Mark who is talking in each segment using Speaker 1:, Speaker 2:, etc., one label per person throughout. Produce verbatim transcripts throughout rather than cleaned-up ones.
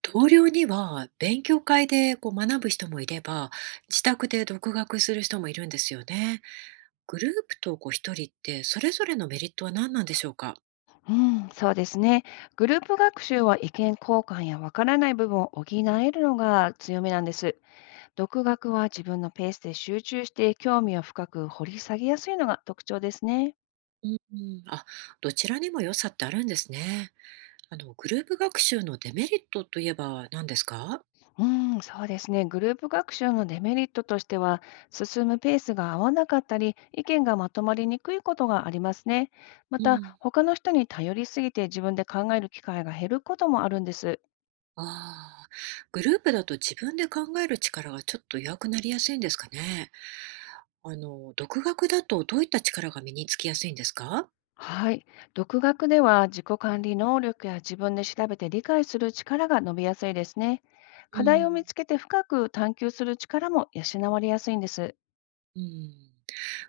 Speaker 1: 同僚には勉強会でこう学ぶ人もいれば自宅で独学する人もいるんですよね。グループとこう一人ってそれぞれのメリットは何なんでしょうか？
Speaker 2: うん、そうですね。グループ学習は意見交換やわからない部分を補えるのが強みなんです。独学は自分のペースで集中して興味を深く掘り下げやすいのが特徴ですね。
Speaker 1: うん、あ、どちらにも良さってあるんですね。あのグループ学習のデメリットといえば何ですか？
Speaker 2: うん、そうですね。グループ学習のデメリットとしては、進むペースが合わなかったり、意見がまとまりにくいことがありますね。ま
Speaker 1: う
Speaker 2: た、
Speaker 1: ん、
Speaker 2: 他の人に頼りすぎて自分で考える機会が減ることもあるんです。
Speaker 1: ああ、グループだと自分で考える力がちょっと弱くなりやすいんですかね。あの独学だとどういった力が身につきやすいんですか？
Speaker 2: はい。独学では自己管理能力や自分で調べて理解する力が伸びやすいですね。
Speaker 1: う
Speaker 2: 課題を
Speaker 1: ん、
Speaker 2: 見つけて深く探求する力も養われやすいんです。
Speaker 1: うん、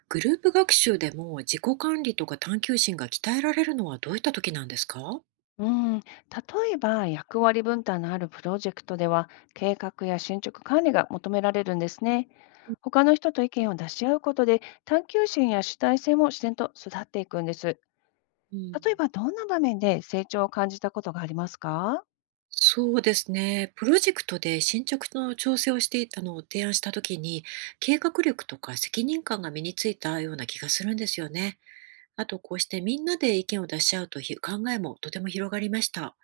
Speaker 1: グループ学習でも自己管理とか探求心が鍛えられるのはどういった時なんですか？
Speaker 2: うん、例えば役割分担のあるプロジェクトでは計画や進捗管理が求められるんですね。他の人と意見を出し合うことで探求心や主体性も自然と育っていくんです。
Speaker 1: うん、
Speaker 2: 例えばどんな場面で成長を感じたことがありますか？
Speaker 1: そうですね。プロジェクトで進捗の調整をしていあの提案した時に、計画力とか責任感が身についたような気がするんですよね。あと、こうしてみんなで意見を出し合うという考えもとても広がりました。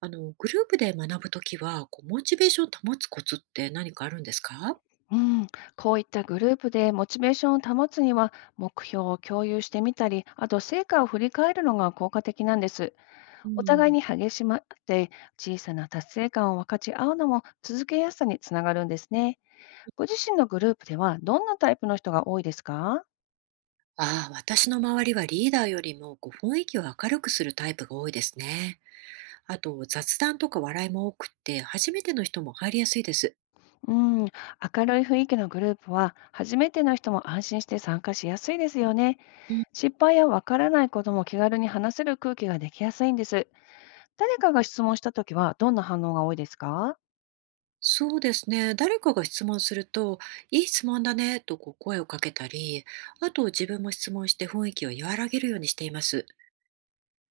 Speaker 1: あのグループで学ぶときはこう、モチベーションを保つコツって何かあるんですか？
Speaker 2: うん、こういったグループでモチベーションを保つには、目標を共有してみたり、あと成果を振り返るのが効果的なんです。
Speaker 1: う
Speaker 2: お互い
Speaker 1: ん、
Speaker 2: に励しまって、小さな達成感を分かち合うのも続けやすさにつながるんですね。ご自身のグループではどんなタイプの人が多いですか？
Speaker 1: ああ、私の周りはリーダーよりもこう雰囲気を明るくするタイプが多いですね。あと雑談とか笑いも多くて初めての人も入りやすいです。
Speaker 2: うん、明るい雰囲気のグループは、初めての人も安心して参加しやすいですよね。
Speaker 1: うん、
Speaker 2: 失敗やわからないことも気軽に話せる空気ができやすいんです。誰かが質問したときは、どんな反応が多いですか？
Speaker 1: そうですね。誰かが質問すると「いい質問だね」とこう声をかけたり、あと自分も質問して雰囲気を和らげるようにしています。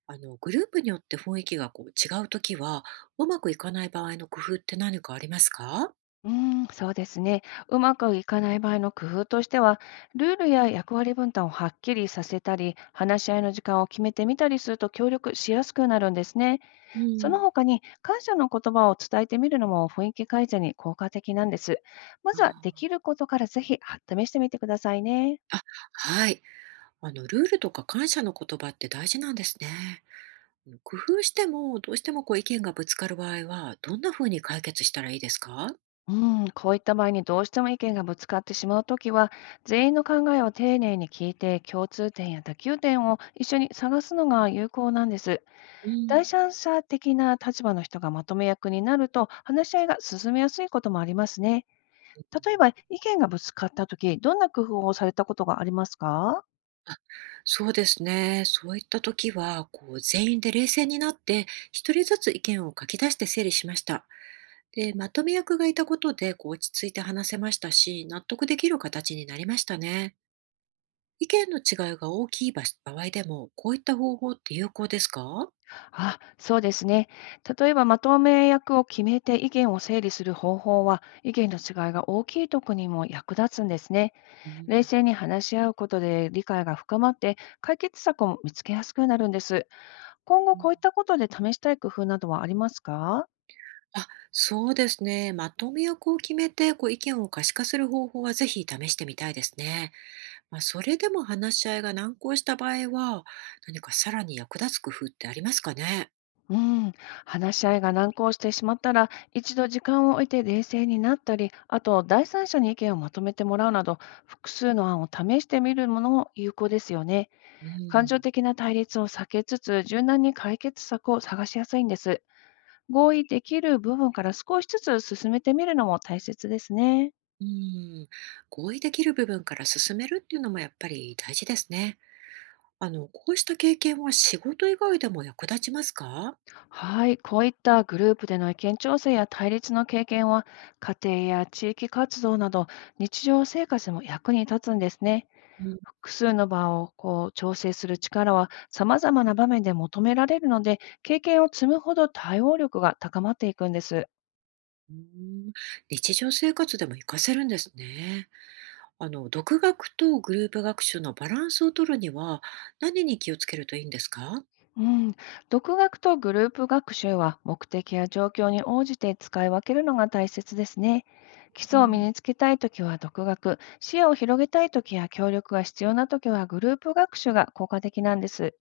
Speaker 1: あのグループによって雰囲気がこう違うときはうまくいかない場合の工夫って何かありますか？
Speaker 2: うーん、そうですね。うまくいかない場合の工夫としては、ルールや役割分担をはっきりさせたり、話し合いの時間を決めてみたりすると協力しやすくなるんですね。
Speaker 1: う
Speaker 2: その
Speaker 1: ん、
Speaker 2: 他に、感謝の言葉を伝えてみるのも雰囲気改善に効果的なんです。ま
Speaker 1: あ
Speaker 2: ずは、でき
Speaker 1: ー、
Speaker 2: ることからぜひは試してみてくださいね。
Speaker 1: はい。あのルールとか感謝の言葉って大事なんですね。工夫しても、どうしてもこう意見がぶつかる場合は、どんな風に解決したらいいですか？
Speaker 2: うん、こういった場合にどうしても意見がぶつかってしまうときは、全員の考えを丁寧に聞いて、共通点や妥協点を一緒に探すのが有効なんです。
Speaker 1: う
Speaker 2: 第
Speaker 1: ん、
Speaker 2: 三者的な立場の人がまとめ役になると、話し合いが進めやすいこともありますね。例えば、意見がぶつかったとき、どんな工夫をされたことがありますか？
Speaker 1: あ、そうですね。そういった時は、こう、全員で冷静になって、一人ずつ意見を書き出して整理しました。で、まとめ役がいたことで、こう、落ち着いて話せましたし、納得できる形になりましたね。意見の違いが大きい場場合でも、こういった方法って有効ですか？
Speaker 2: あ、そうですね。例えば、まとめ役を決めて意見を整理する方法は、意見の違いが大きいとこにも役立つんですね。
Speaker 1: うん、
Speaker 2: 冷静に話し合うことで理解が深まって、解決策を見つけやすくなるんです。今
Speaker 1: う
Speaker 2: 後
Speaker 1: ん、
Speaker 2: こういったことで試したい工夫などはありますか？
Speaker 1: あ、そうですね。まとめ役を決めて、こう意見を可視化する方法はぜひ試してみたいですね。まあ、それでも話し合いが難航した場合は、何かさらに役立つ工夫ってありますかね。
Speaker 2: うん、話し合いが難航してしまったら、一度時間を置いて冷静になったり、あと第三者に意見をまとめてもらうなど、複数の案を試してみるものも有効ですよね。
Speaker 1: う
Speaker 2: 感情
Speaker 1: ん。
Speaker 2: 的な対立を避けつつ、柔軟に解決策を探しやすいんです。合意できる部分から少しずつ進めてみるのも大切ですね。
Speaker 1: うん。合意できる部分から進めるっていうのもやっぱり大事ですね。あの、こうした経験は仕事以外でも役立ちますか？
Speaker 2: はい、こういったグループでの意見調整や対立の経験は、家庭や地域活動など日常生活でも役に立つんですね。
Speaker 1: うん。
Speaker 2: 複数の場をこう調整する力は様々な場面で求められるので、経験を積むほど対応力が高まっていくんです。
Speaker 1: うん、日常生活でも活かせるんですね。あの、独学とグループ学習のバランスを取るには、何に気をつけるといいんですか？
Speaker 2: うん、独学とグループ学習は目的や状況に応じて使い分けるのが大切ですね。基
Speaker 1: う
Speaker 2: 礎を身
Speaker 1: ん、
Speaker 2: につけたいときは独学、視野を広げたいときや協力が必要なときはグループ学習が効果的なんです。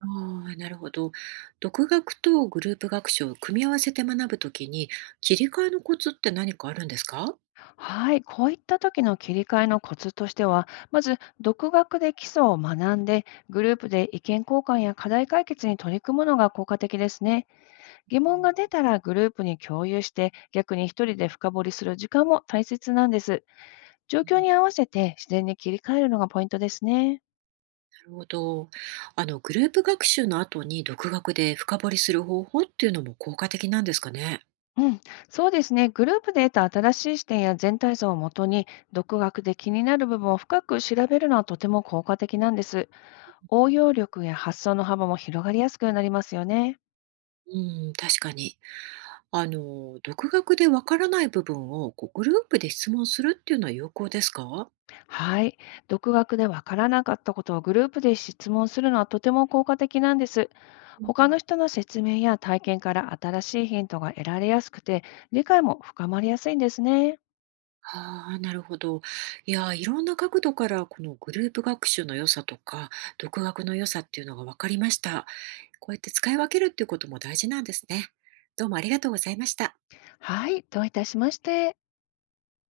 Speaker 1: あ、あー、なるほど。独学とグループ学習を組み合わせて学ぶときに、切り替えのコツって何かあるんですか？
Speaker 2: はい、こういった時の切り替えのコツとしては、まず独学で基礎を学んで、グループで意見交換や課題解決に取り組むのが効果的ですね。疑
Speaker 1: う
Speaker 2: 問
Speaker 1: ん、
Speaker 2: が出たらグループに共有して、逆に一人で深掘りする時間も大切なんです。状
Speaker 1: うん、
Speaker 2: 況
Speaker 1: な
Speaker 2: に合わせて自然に切り替えるのがポイントですね。
Speaker 1: るほど。あの、グループ学習の後に独学で深掘りする方法っていうのも効果的なんですかね。
Speaker 2: うん、そうですね。グループで得た新しい視点や全体像をもとに、独学で気になる部分を深く調べるのはとても効果的なんです。応用力や発想の幅も広がりやすくなりますよね。
Speaker 1: うん、確かに。あの、独学でわからない部分をこうグループで質問するっていうのは有効ですか？
Speaker 2: はい。独学でわからなかったことをグループで質問するのはとても効果的なんです。
Speaker 1: うん、
Speaker 2: 他の人の説明や体験から新しいヒントが得られやすくて、理解も深まりやすいんですね。
Speaker 1: ああ、なるほど。いやー、いろんな角度からこのグループ学習の良さとか、独学の良さっていうのが分かりました。こうやって使い分けるっていうことも大事なんですね。どうもありがとうございました。
Speaker 2: はい。どういたしまして。